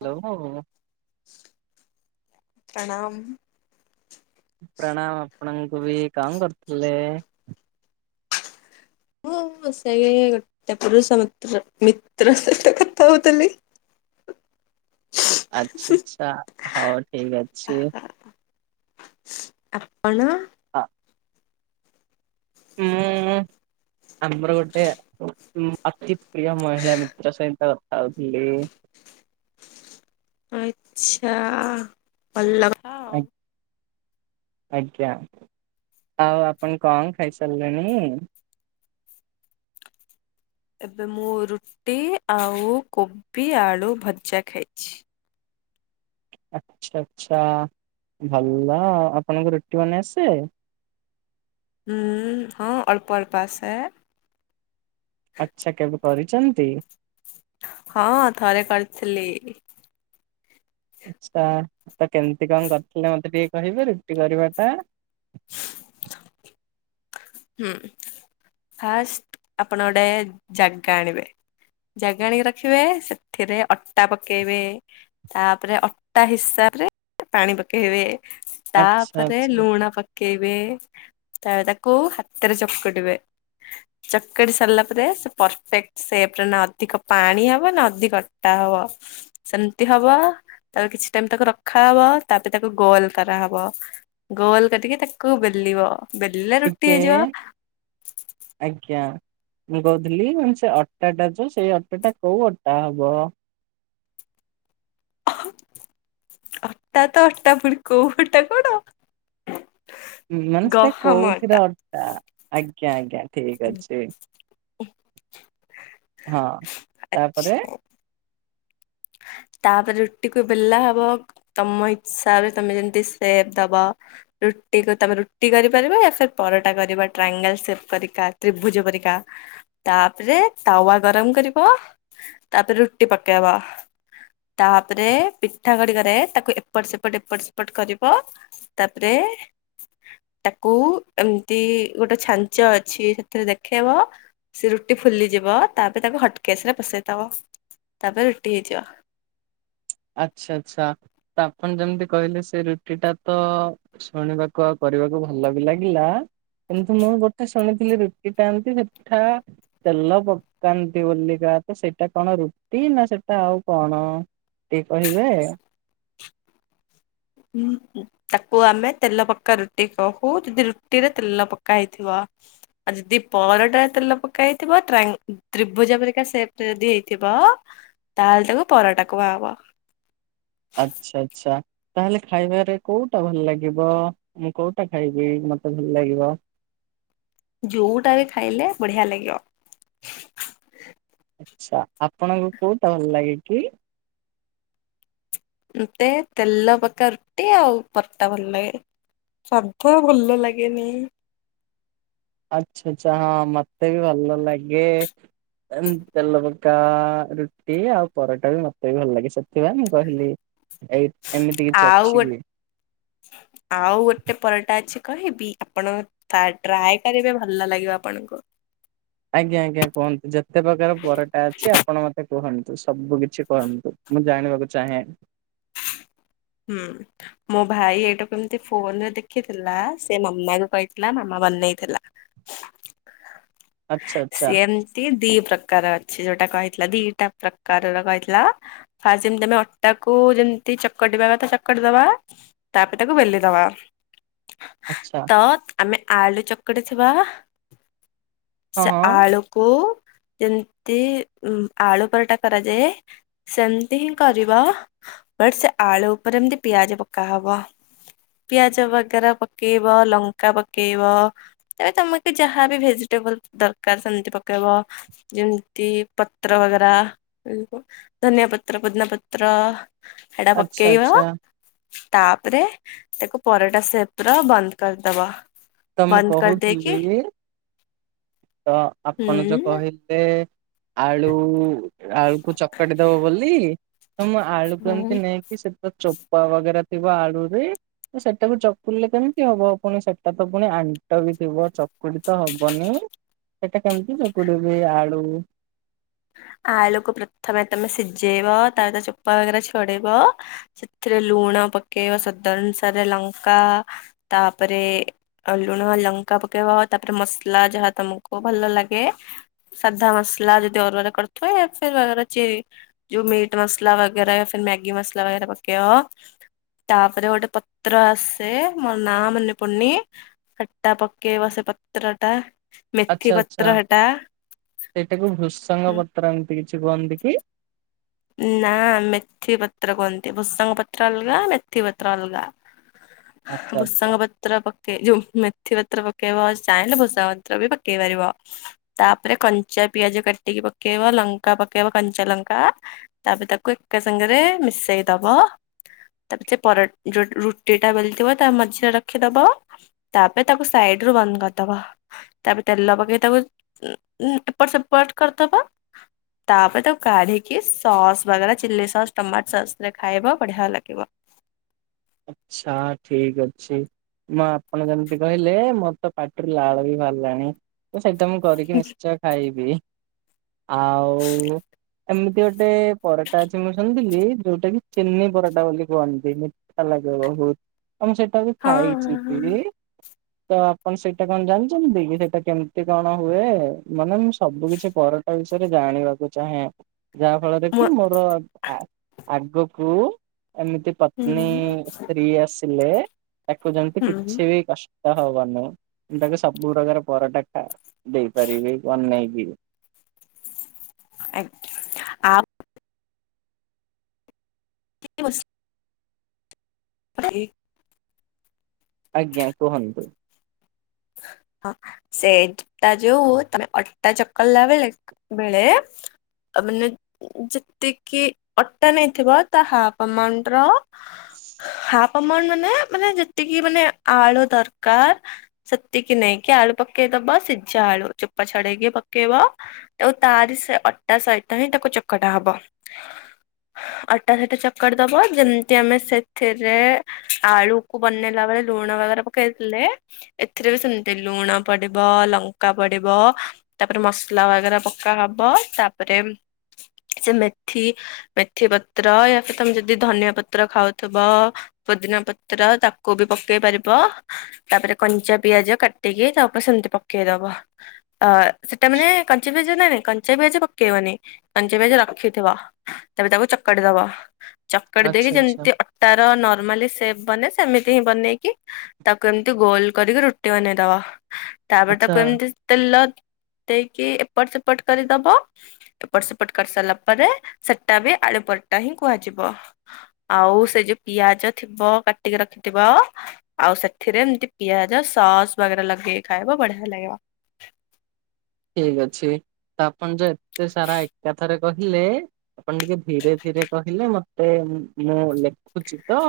Hello ପ୍ରଣାମ। ପ୍ରଣାମ ଆପଣଙ୍କୁ ବି। କଣ କରୁଥିଲେ? ମୁଁ ସେଇ ଗୋଟେ ପୁରୁଷ ନିତ୍ର ମିତ୍ର ସହିତ କଥା ହଉଥିଲି। ଆଛି ଆଛା ହଉ ଠିକ୍ ଅଛି। ଆପଣ। ହଁ। ହୁଁ ଆମର ଗୋଟେ ଉଁ ଅତିପ୍ରିୟ ମହିଳା ମିତ୍ର ସେମିତ ତ କଥା ହୋଇଚି। ଆଛା ଭଲ କ ଆ ଆଜ୍ଞା ଆଉ ଆପଣ କଣ ଖାଇସାରିଲେଣି। ଏବେ ମୁଁ ରୁଟି ଆଉ କୋବି ଆଳୁ ଭଜା ଖାଇଛି। ଆଚ୍ଛା ଆଚ୍ଛା ଭଲ ଆପଣଙ୍କୁ ରୁଟି ବନେଇ ଆସେ। ହୁଁ ହଁ ଅଳ୍ପ ଅଳ୍ପ ଆସେ। ଆଚ୍ଛା କେବେ କରିଚନ୍ତି। ହଁ ଥରେ କରିଥିଲି। ଆଚ୍ଛା ତ କେମିତି କଣ କରିଥିଲେ ମତେ ଟିକେ କହିବେ ରୁଟି କରିବା ଟା? ହୁଁ ଫାଷ୍ଟ ଆପଣ ଗୋଟେ ଜାଗା ଆଣିବେ। ଜାଗା ଆଣିକି ରଖିବେ ସେଥିରେ ଅଟା ପକେଇବେ। ତାପରେ ଅଟା ହିସାବ ରେ ପାଣି ପକେଇବେ। ଆଚ୍ଛା ତାପରେ ଆଚ୍ଛା ଲୁଣ ପକେଇବେ ତାପରେ ତାକୁ ହାତରେ ଚକୁଡିବେ। ଚକଡୁ ସରିଲା ପରେ ସେ ପରଫେକ୍ଟ ସେପରେ ନା ଅଧିକ ପାଣି ହବ ନା ଅଧିକ ଅଟା ହବ। ସେମିତି ହବ ତାପରେ କିଛି ଟାଇମ ତାକୁ ରଖା ହବ ତାପରେ ତାକୁ ଗୋଲ କରାହବ। ଗୋଲ କରିକି ତାକୁ ବେଲିବ ବେଲିଲେ ରୁଟି ହେଇଯିବ। ଆଜ୍ଞା। ଆଜ୍ଞା ମୁଁ କହୁଥିଲି ମାନେ ସେ ଅଟାଟା କୁ ସେ ଅଟା ଟା କୋଉ ଅଟା ହବ। ଅଟା ତ ଅଟାପୁଣି କଉ ଅଟା କଣ। ମାନେ ସେ କୋଉଥିର ଅଟା ଆଜ୍ଞା ଆଜ୍ଞା। ଠିକ୍ ଅଛି ହଁ ତାପରେ ତାପରେ ରୁଟିକୁ ବେଲା ହବ ତମ ଇସାବରେ ତମେ ଯେମତି ସେପ୍ ଦବ। ରୁଟିକୁ ତମେ ରୁଟି କରିପାରିବା ସେ ପରଟା କରିବା ଟ୍ରାଙ୍ଗେଲ ସେପ୍ କରିକା ତ୍ରିଭୁଜ ପରିକା। ତାପରେ ତାୱା ଗରମ କରିବ ତାପରେ ରୁଟି ପକେଇବ। ତାପରେ ପିଠା ଖଡିକାରେ ତାକୁ ଏପଟ ସେପଟ ଏପଟ ସେପଟ କରିବ। ତାପରେ ତାକୁ ଏମିତି ଗୋଟେ ଛାଞ୍ଚ ଅଛି ସେଥିରେ ଦେଖେଇବ। ସେ ରୁଟି ଫୁଲିଯିବ ତାପରେ ତାକୁ ହଟକେସ୍‌ ରେ ପସେଇଥବ ତାପରେ ରୁଟି ହେଇଯିବ। ଆଚ୍ଛା ଆଛା ତ ଆପଣ ଯେମିତି କହିଲେ ସେ ରୁଟି ଟା ତ ଶୁଣିବାକୁ ଆଉ କରିବାକୁ ଭଲ ବି ଲାଗିଲା। କିନ୍ତୁ ମୁଁ ଗୋଟେ ଶୁଣିଥିଲି ରୁଟି ଟାନ୍ତି ସେଠା ତେଲ ପକାନ୍ତି ବୋଲିକା ତ ସେଇଟା କଣ ରୁଟି ନା ସେଟା ଆଉ କଣ। ଟିକେ କହିବେ। ମୁଁ କିଏ। ତାକୁ ଆମେ ତେଲ ପକ୍କା ରୁଟି କହୁ ଦି ରୁଟି ରେ ତେଲ ପକ୍କା ହେଇଥିବ। ଆଉ ଯଦି ପରଟାରେ ତେଲ ପକା ହେଇଥିବ ଟ୍ରାଙ୍ଗ ତ୍ରିଭୁଜ ପିରିକା ସେପ୍‌ ରେ ଯଦି ହେଇଥିବ ତାହେଲେ ତାକୁ ପରଟା କୁହାହେବ। ଆଚ୍ଛା ଆଚ୍ଛା। ତାହେଲେ ଖାଇବାରେ କୋଉଟା ଭଲ ଲାଗିବ ମୁଁ କୋଉଟା ଖାଇବି ମତେ ଭଲ ଲାଗିବ। ଯୋଉଟା ବି ଖାଇଲେ ବଢିଆ ଲାଗିବ। ଆଛା ଆପଣଙ୍କୁ କୋଉଟା ଭଲ ଲାଗେ କି? ମତେ ତେଲ ପକା ରୁଟି ଆଉ ପରଟା ଭଲ ଲାଗେ। ଶବୁ ଭଲ ଲାଗେନି। ଆଚ୍ଛା ଆଚ୍ଛା ହଁ ମତେ ବି ଭଲ ଲାଗେ। ଏ ତେଲ ପକା ରୁଟି ଆଉ ପରଟା ବି ମତେ ବି ଭଲ ଲାଗେ ସେଥିପାଇଁ ମୁଁ କହିଲି। ଏଇ ଏମିତି କିଛି ଆଉ ଅଛି ଗୋ କି? ଆଉ ଗୋଟେ ପରଟା ଅଛି କହିବି ଆପଣଙ। ଥା ଟ୍ରାଏ କରିବେ ଭଲ ଲାଗିବ ଆପଣଙ୍କୁ। ଆଜ୍ଞା ଆଜ୍ଞା କୁହନ୍ତୁ ଯେତେ ପ୍ରକାର ପରଟା ଅଛି ଆପଣ ମ ତେ କୁହନ୍ତୁ ସବୁ କିଛି କୁହନ୍ତୁ ମୁଁ ଜାଣିବାକୁ ଚାହେଁ। ହୁଁ। ମୋ ଭାଇ ଏଇଟାକୁ ଏମିତି ଫୋନ ରେ ଦେଖିଥିଲା। ସେ ମାମାଙ୍କୁ କହିଥିଲା ମାମା ବନେଇଥିଲା। [inaudible] ଆଚ୍ଛା ସିଏ ଏମ ତି ଦି ପ୍ରକାର ଅଛି ଯୋଉଟା କହିଥିଲା ଦିଟା ପ୍ରକାରର କହିଥିଲା। ଫାଷ୍ଟ ଯେମିତି ଆମେ ଅଟା କୁ ଯେମତି ଚ ଚକଟିବା କଥା ଚକଟି ଦବା ତାପରେ ତାକୁ ବେଲି ଦବା। ଆଚ୍ଛା। ଅ ଆମେ ଆଳୁ ଚକଟି ଥିବା ହଁ ସେ ହଁ ଆଳୁକୁ। ଯେମିତି ଉଁ ଆଳୁ ପରଟା କରାଯାଏ। ସେମତି ହିଁ କରିବ ବଟ ସେ ଆଳୁ ଉପରେ ଏମିତି ପିଆଜ ପକାହବ। ପିଆଜ ବଗେରା ପକେଇବ ଲଙ୍କା ପକେଇବ। ତେ ତମେକୁ ଯାହାବି ଭେଜିଟେବଲ ଦରକାର ସେମିତି ପକେଇବ। ଯେମିତି ପତ୍ର ବଗେରା ଧନିଆ ପତ୍ର ପୋଦିନା ପତ୍ର। ହେଟା ଆଚ୍ଛା ପକେଇବ ଆଚ୍ଛା। ତାପରେ ତାକୁ ପରଟା ସେପ ର ବନ୍ଦ କରିଦବ। ତ ମୁଁ ବନ୍ଦ କରିଦେଇକି କହୁଥିଲି ତ ଆପଣ ଯୋଉ ହୁଁ କହିଲେ। ଆଳୁ ଆଳୁକୁ ଚକଟି ଦବ ବୋଲି ତ ମୁଁ ଆଳୁକୁ ହୁଁ ଏମିତି ନେଇ। କି ସେତ ଚୋପା ବଗେରା ଥିବା ଆଳୁରେ ତ ସେଟାକୁ ଚକୁଡିଲେ କେମିତି ହବ ଆପଣ ସ ସେଟା ତ ପୁଣି ଆଣ୍ଟ ବି ଥିବ ଚକୁଡି ତ ହବନି। ସେଇଟା କେମିତି ଚକୁଡିବି ଆଳୁ। ଆଳୁକୁ ପ୍ରଥମେ ତମେ ସିଝେଇବ ତାପରେ ତାର ଚୋପା ବଗେରା ଛଡେଇବ। ସେଥିରେ ଲୁଣ ପକେଇବା ସ୍ବାଦ ଅନୁସାରେ ଲଙ୍କା ତାପରେ। ଆଉ ଲୁଣ ଲଙ୍କା ପକେଇବ ତାପରେ ମସଲା ଯାହା ତମକୁ ଭଲ ଲାଗେ। ସାଧା ମସଲା ଯଦି ଅରୁଆରେ କରିଥିବ ଏଥିରେ ଅଛି। ଯୋଉ ମିଟ ମସଲା ବଗେରା ୟା ଫିର୍ ମ୍ୟାଗି ମସଲା ବଗେରା ପକେଇବ। ତାପରେ ଗୋଟେ ପତ୍ର ଆସେ ମୋର ନାଁ ମନେ ପଡୁନି। ସେଟା ପକେଇବ ସେ ପତ୍ର ଟା। ମେଥି ଆଚ୍ଛା ପତ୍ର ଆଚ୍ଛା। ହେଟା ସେଇଟାକୁ ହୁଁ ଭୃସଙ୍ଗ ପତ୍ର ଏମିତି କିଛି କୁହନ୍ତି କି? ନା ମେଥି ପତ୍ର କୁହନ୍ତି। ଭୃସଙ୍ଗ ପତ୍ର ଅଲଗା ମେଥି ପତ୍ର ଅଲଗା। [inaudible] ଆଚ୍ଛା ଭୃସୁଙ୍ଗ ପତ୍ ପତ୍ର ପକେଇ ଯୋଉ ମେଥି ପତ୍ର ପକେଇବ। ଚାହିଁଲେ ଭୃସୁଙ୍ଗ ପତ୍ର ବି ପକେଇ ପାରିବ। ତାପରେ କଞ୍ଚା ପିଆଜ କାଟିକି ପକେଇବ ଲଙ୍କା ପକେଇବ କଞ୍ଚା ଲଙ୍କା। ତାପେ ତାକୁ ଏକା ସାଙ୍ଗେରେ ମିଶେଇ ଦବ। ତାପ୍ ଚେ ପର ଯୋଉ ରୁଟିଟା ବେଲିଥିବ ତା ମଝିରେ ରଖିଦବ। ତାପରେ ତାକୁ ସାଇଡ଼ରୁ ବନ୍ଦ କରିଦବ। ତାପ ତେଲ ପକେଇ ତାକୁ ଉଁ ଉଁ ଏପଟ ସେପଟ କରିଦବ। ତପରେ ତାକୁ କାଢ଼ି କି ସସ୍ ବାଗେରା ଚିଲି ସସ୍ ଟମାଟୋ ସସ୍ ରେ ଖାଇବ ବଢ଼ିଆ ଲାଗିବ। ଆଚ୍ଛା ଠିକ୍ ଅଛି। ମୁଁ ଆପଣ ଯେମିତି କହିଲେ ମୋର ତ ପାଟିରୁ ଲାଳ ବି ଭାରଲାଣି। ତ ସେଇଟା ମୁଁ କରିକି ନିଶ୍ଚୟ ଖାଇବି। ଆଉ ଏମିତି ଗୋଟେ ପରଟା ଅଛି ମୁଁ ଶୁଣିଥିଲି ଯୋଉଟା କି ଚିନି ପରଟା ବୋଲି କୁହନ୍ତି। ଠା ଲାଗିବ ବହୁତ। ଆ ମୁଁ ସେଇଟା ବି ଖାଇଛି ବି। ତ ଆପଣ ସେଇଟା କଣ ଜାଣିଣନ୍ତି କି ସେଟା କେମିତି କଣ ହୁଏ ମାନେ ମୁଁ ସବୁ କିଛି ପରଟା ବିଷୟରେ ଜାଣିବାକୁ ଚାହେଁ ଯାହା ଫଳରେ ମୁଁ କି ମୋର ଧା ଆଗକୁ ଏମିତି ପତ୍ନୀ ସ୍ତ୍ରୀ ଆସିଲେ ଆକୁ ଯେମତି ହୁଁ କିଛି ବି କଷ୍ ତ ହବନେଇ ମୁଁ ତାକୁ ସବୁ ପ୍ରକାର ପରଟା ଖା ଦେଇପାରିବି ବନେଇକି। ଆଜ୍ଞା ଆ କି ବସ୍ ଇ ଆଜ୍ଞା କୁହନ୍ତୁ। ହଁ। ସେଟା ଯୋଉ ତମେ ଅଟା ଚକଲା ବେଳେ ବେଳେ ମାନେ ଯେତିକି ଅଟା ନେଇଥିବ ତା ହାଫ୍ ଆମାଣ୍ଡର ହାପ୍ ଆମାଉଣ୍ଡ ମାନେ ମାନେ ଯେତିକି ମାନେ ଆଳୁ ଦରକାର। ସେତିକି ନେଇକି ଆଳୁ ପକେଇଦବା ସିଜା ଆଳୁ ଚୋପା ଛଡେଇକି ପକେଇବ। ଟାଉ ତାରି ସେ ଅଟା ସହିତ ହିଁ ତାକୁ ଚକଟା ହବ। ଅଟା ସେଟା ଚକଡ଼ି ଦବ ଯେମତି ଆମେ ସେଥେରେ ଆଳୁକୁ ବନେଇଲା ବେଳେ ଲୁଣ ବଗେରା ପକେଇଥିଲେ। ଏଥିରେ ବି ସେମତି ଲୁଣ ପଡ଼ିବ ଲଙ୍କା ପଡ଼ିବ। ତାପରେ ମସଲା ବଗେରା ପକା ହବ ତାପରେ ସେ ମେଥି ମେଥି ପତ୍ର ୟା ଫିର୍ ତମେ ଯଦି ଧନିଆ ପତ୍ର ଖାଉଥୁବ ପୋଦିନା ପତ୍ର ତାକୁ ବି ପକେଇ ପାରିବ ତାପରେ କଞ୍ଚା ପିଆଜ କାଟିକି ତା ଉପ ସେମତି ପକେଇଦବ ଅ ସେଟା ମାନେ କଞ୍ଚା ପିଆଜ ନାଁ ନାଇଁ କ ଞ୍ଚା ପିଆଜି ପକେଇବନି କଞ୍ଚା ପିଆଜ ରଖିଥିବ ତାପରେ ତାକୁ ଚକଡ଼ି ଦବ। ଚକଡ଼ି ଦେଇକି ଆଚ୍ଛା ଆଚ୍ଛା ଯେମତି ଅ ଟାର ନର୍ମାଲି ସେପ୍ ବନେ ସେମିତି ହିଁ ବନେଇକି ତାକୁ ଏମତି ଗୋଲ୍ କରିକି ରୁଟି ବନେଇଦବ ତାପରେ ତାକୁ ଆଚ୍ଛା ଏମତି ତେଲ ଦେଇକି ଏପଟ ସେପଟ କରିଦବ। ଏପଟ ସେପଟ କରି ସାରଲା ପରେ ସେଟା ବି ଆଳୁ ପରଟା ହିଁ କୁହାଯିବ। ଆଉ ସେ ଯୋଉ ପିଆଜ ଥିବ କାଟିକି ରଖିଥିବ ଆଉ ସେଥିରେ ଏମତି ପିଆଜ ସସ୍ ବଗେରା ଲଗେଇ ଖାଏବ ବଢ଼ିଆ ଲାଗିବ। ଠିକ୍ ଅଛି ତ ଆପଣ ଯୋଉ ଏତେ ସାରା ଏକାଥରେ କହିଲେ ଆପଣ ଟିକେ ଧୀରେ ଧୀରେ କହିଲେ ମତେ ମୁଁ ଲେଖୁଛି ତ।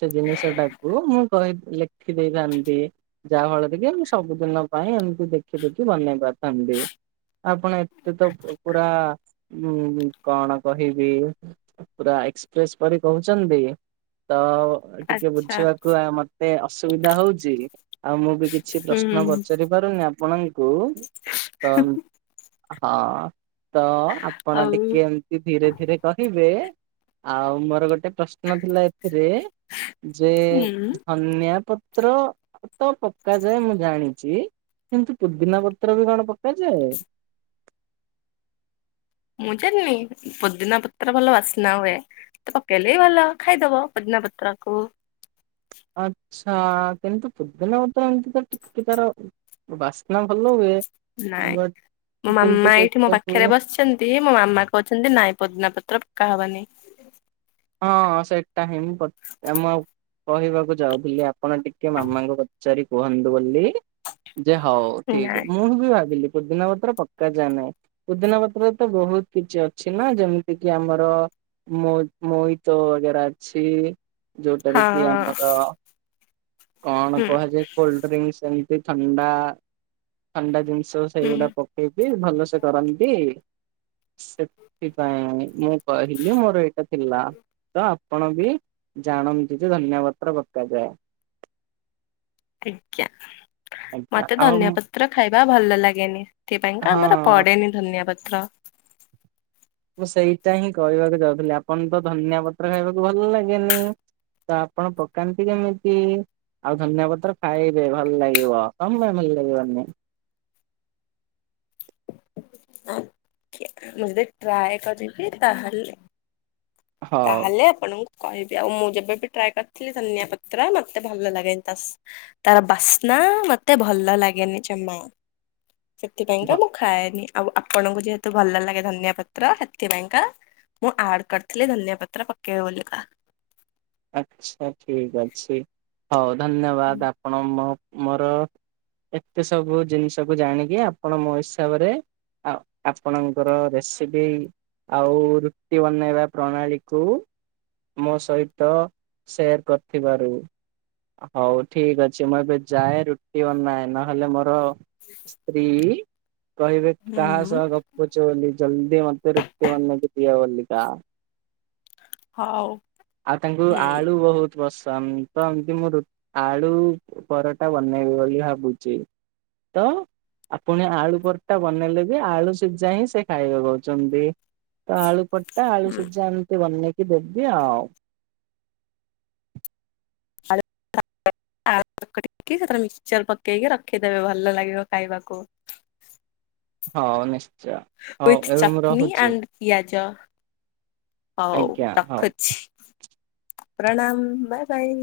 ସେ ଜିନିଷ ଟାକୁ ମୁଁ କହି ଲେଖି ଦେଇଥାନ୍ତି। ଯାହା ଫଳରେ କି ଆମେ ସବୁଦିନ ପାଇଁ ଏମିତି ଦେଖି ଦେଖି ବନେଇ ପାର ଥାନ୍ତି ଆପଣ ଏତେ ତ ପ ପୁରା ମୁଁ କଣ କହିବି। ପୁରା ଏକ୍ସପ୍ରେସ ପରି କହୁଚନ୍ତି ତ। ଅ ଟିକେ ଆଚ୍ଛା ବୁଝିବାକୁ ଆଉ ମତେ ଅସୁବିଧା ହଉଚି ଆଉ ମୁଁ ବି କିଛି ହୁଁ ପ୍ରଶ୍ନ ପଚାରି ପାରୁନି ଆପଣଙ୍କୁ। ତ ଉଁ ହଁ ତ ଆପଣ ଆଉ ଟିକେ ଉଁ ଧୀରେ ଧୀରେ କହିବେ ଆଉ ମୋର ଗୋଟେ ପ୍ରଶ୍ ନଥିଲା ଏଥିରେ ଯେ ହୁଁ। ଧନିଆ ପତ୍ର ତ ପକାଯାଏ ମୁଁ ଜାଣିଚି କିନ୍ତୁ ପୋଦିନା ପ ତ୍ର ବି କଣ ପକାଯାଏ? ମୁଁ ଜାଣିନି ପୋଦିନା ପତ୍ର ଭଲ ବାସ୍ନା ହୁଏ। ପକେଇଲେ ବି ଭଲ ଖାଇଦବ ପୋଦିନା ପତ୍ର କୁ। ଆଚ୍ଛା କିନ୍ତୁ ପୋଦିନା ପତ୍ର ଏମିତି ତ ଟିକେ ତାର ବାସ୍ନା ଭଲ ହୁଏ। ନାଇଁ ବଟ୍ ମୋ କିନ୍ତୁ ମାମା ଏଇଠି ମୋ ସେଇଟାକୁ ପାଖେରେ ବସି ଚନ୍ତି ମୋ ମାମା କହୁଛନ୍ତି ନାଇଁ ପୋଦିନା ପତ୍ର ପକା ହବନି। ହଁ ସେଇଟା ହିଁ ପ ଆମ କହିବାକୁ ଯାଉଥିଲି ଆପଣ ଟିକେ ମାମାଙ୍କୁ ପଚାରି କୁହନ୍ତୁ ବୋଲି। ଯେ ହଉ ଠିକ୍ ଅ ନାଇଁ ମୁଁ ବି ଭାବିଲି ପୋଦିନା ପତ୍ର ପକାଯାଏ ନାହିଁ। ପୋଦିନା ପତ୍ର ରେ ତ ବହୁତ କିଛି ଅଛି ନା ଯେମିତିକିି ଆମର ମୋ ମୋଇତ ବଗେରା ଅଛି ଯୋଉଟାକି ହଁ ଆମର କଣ ହୁଁ କୁହାଯାଏ କୋଲ୍ଡଡ୍ରିଙ୍କସ୍ ଏମତି ଥଣ୍ଡା ଥଣ୍ଡା ଜିନିଷ। ହୁଁ ସେଗୁଡା ପକେଇକି ଭଲସେ କରନ୍ତି। ସେଥିପାଇଁ ମୁଁ କହିଲି ମୋର ଏ ଏ ଥିଲା ତ ଆପଣ ବି ଜାଣନ୍ତୁ ଯେ ଧନିଆପତ୍ର ପକାଯାଏ। ଆଜ୍ଞା। ଆଜ୍ଞା ମତେ ଆଉ ଧନିଆ ମୁଁ ପତ୍ର ଖାଇବା ଭଲ ଲାଗେନି ସେଥିପାଇଁକା ଆମର ହଁ ପଡେନି। ଧନିଆ ପତ୍ର। ମୁଁ ସେଇଟା ହିଁ କହିବାକୁ ଯାଉଥିଲି ଆପଣ ତ ଧନିଆ ପତ୍ର ଖାଇବାକୁ ଭଲ ଲାଗେନି। ତ ଆପଣ ପକାନ୍ତି କେମିତି? ଆଉ ଧନିଆ ପତ୍ର ଖାଇବେ ଭଲ ଲାଗିବ କଣ ପାଇଁ ଭଲ ଲାଗିବନି। ଆଜ୍ଞା ମୁଁ ଯଦି ଟ୍ରାଏ କରିକି ତାହେଲେ ହଉ। ତାହେଲେ ଆପଣଙ୍କୁ କହିବି ଆଉ ମୁଁ ଯେବେ ବି ଟ୍ରାଏ କରିଥିଲି ଧନିଆ ପତ୍ର ମତେ ଭଲ ଲାଗେନି ତା ସ୍ ତାର ବାସ୍ନା ମତେ ଭଲ ଲାଗେନି ଜମା ସେଥିପାଇଁକା ମୁଁ ଖାଏନି ଆଉ ଆପଣଙ୍କୁ ଯେହେତୁ ଭଲ ଲାଗେ ଧନିଆ ପତ୍ର ସେଥିପାଇଁକା ମୁଁ ଆଡ୍ କର ଥିଲି ଧନିଆ ପତ୍ର ପକେଇବେ ବୋଲିକା। ଆଚ୍ଛା ଠିକ୍ ଅଛି ହଉ ଧନ୍ୟବାଦ ଆପଣ ମୋ ମୋର ଏତେ ସବୁ ଜିନିଷକୁୁ ଜାଣିକି ଆପଣ ମୋ ହିସାବରେ ଆଉ ଆପଣଙ୍କର ରେସିପି ଆଉ ରୁଟି ବନେଇବା ପ୍ରଣାଳୀ କୁ ମୋ ସହି ତ ଶେୟାର କରିଥିବାରୁ। ହଉ ଠିକ୍ ଅଛି ମୁଁ ଏବେ ଯାଏ ରୁଟି ବନାଏ ନହେଲେ ମୋର ସ୍ତ୍ରୀ କହିବେ ହୁଁ କାହା ସହ ଗ ପୁଚ ବୋଲି ଜଲଦି ମତେ ରୁଟି ମାନ ବନେଇ ଦିଅ ବଲିକା ହଉ। ଆଉ ତାଙ୍କୁ ହୁଁ ଆଳୁ ବହୁତ ପସନ୍ଦ ତ ଏମିତି ମୁଁ ଆଳୁ ପରଟା ବନେଇବି ବୋଲି ଭାବୁଛି। ତ ଆପୁଣି ଆଳୁ ପରଟା ବନେଇଲେ ବି ଆଳୁ ସିଝା ହିଁ ସେ ଖାଇବେ ବୋଲି କହୁଛନ୍ତି। ତ ଆଳୁ ପଟା ଆଳୁ ହୁଁ ସିଝା ଏମିତି ବନେଇକି ଦେବି ଆଉ। [inaudible] [unintelligible] ମିକ୍ସଚର ପକେଇକି ରଖିଦେବେ ଭଲ ଲାଗିବ ଖାଇବାକୁ। ହ ନିଶ୍ଚ ଉୱିଥ୍ ଚଟ୍ଣିୀ ଆଣ୍ଡ୍ ପିଆଜ ହଉ ଆଜ୍ଞା ହଉ। ରଖୁଛି ପ୍ରଣାମ ବାଇ ବାଇ।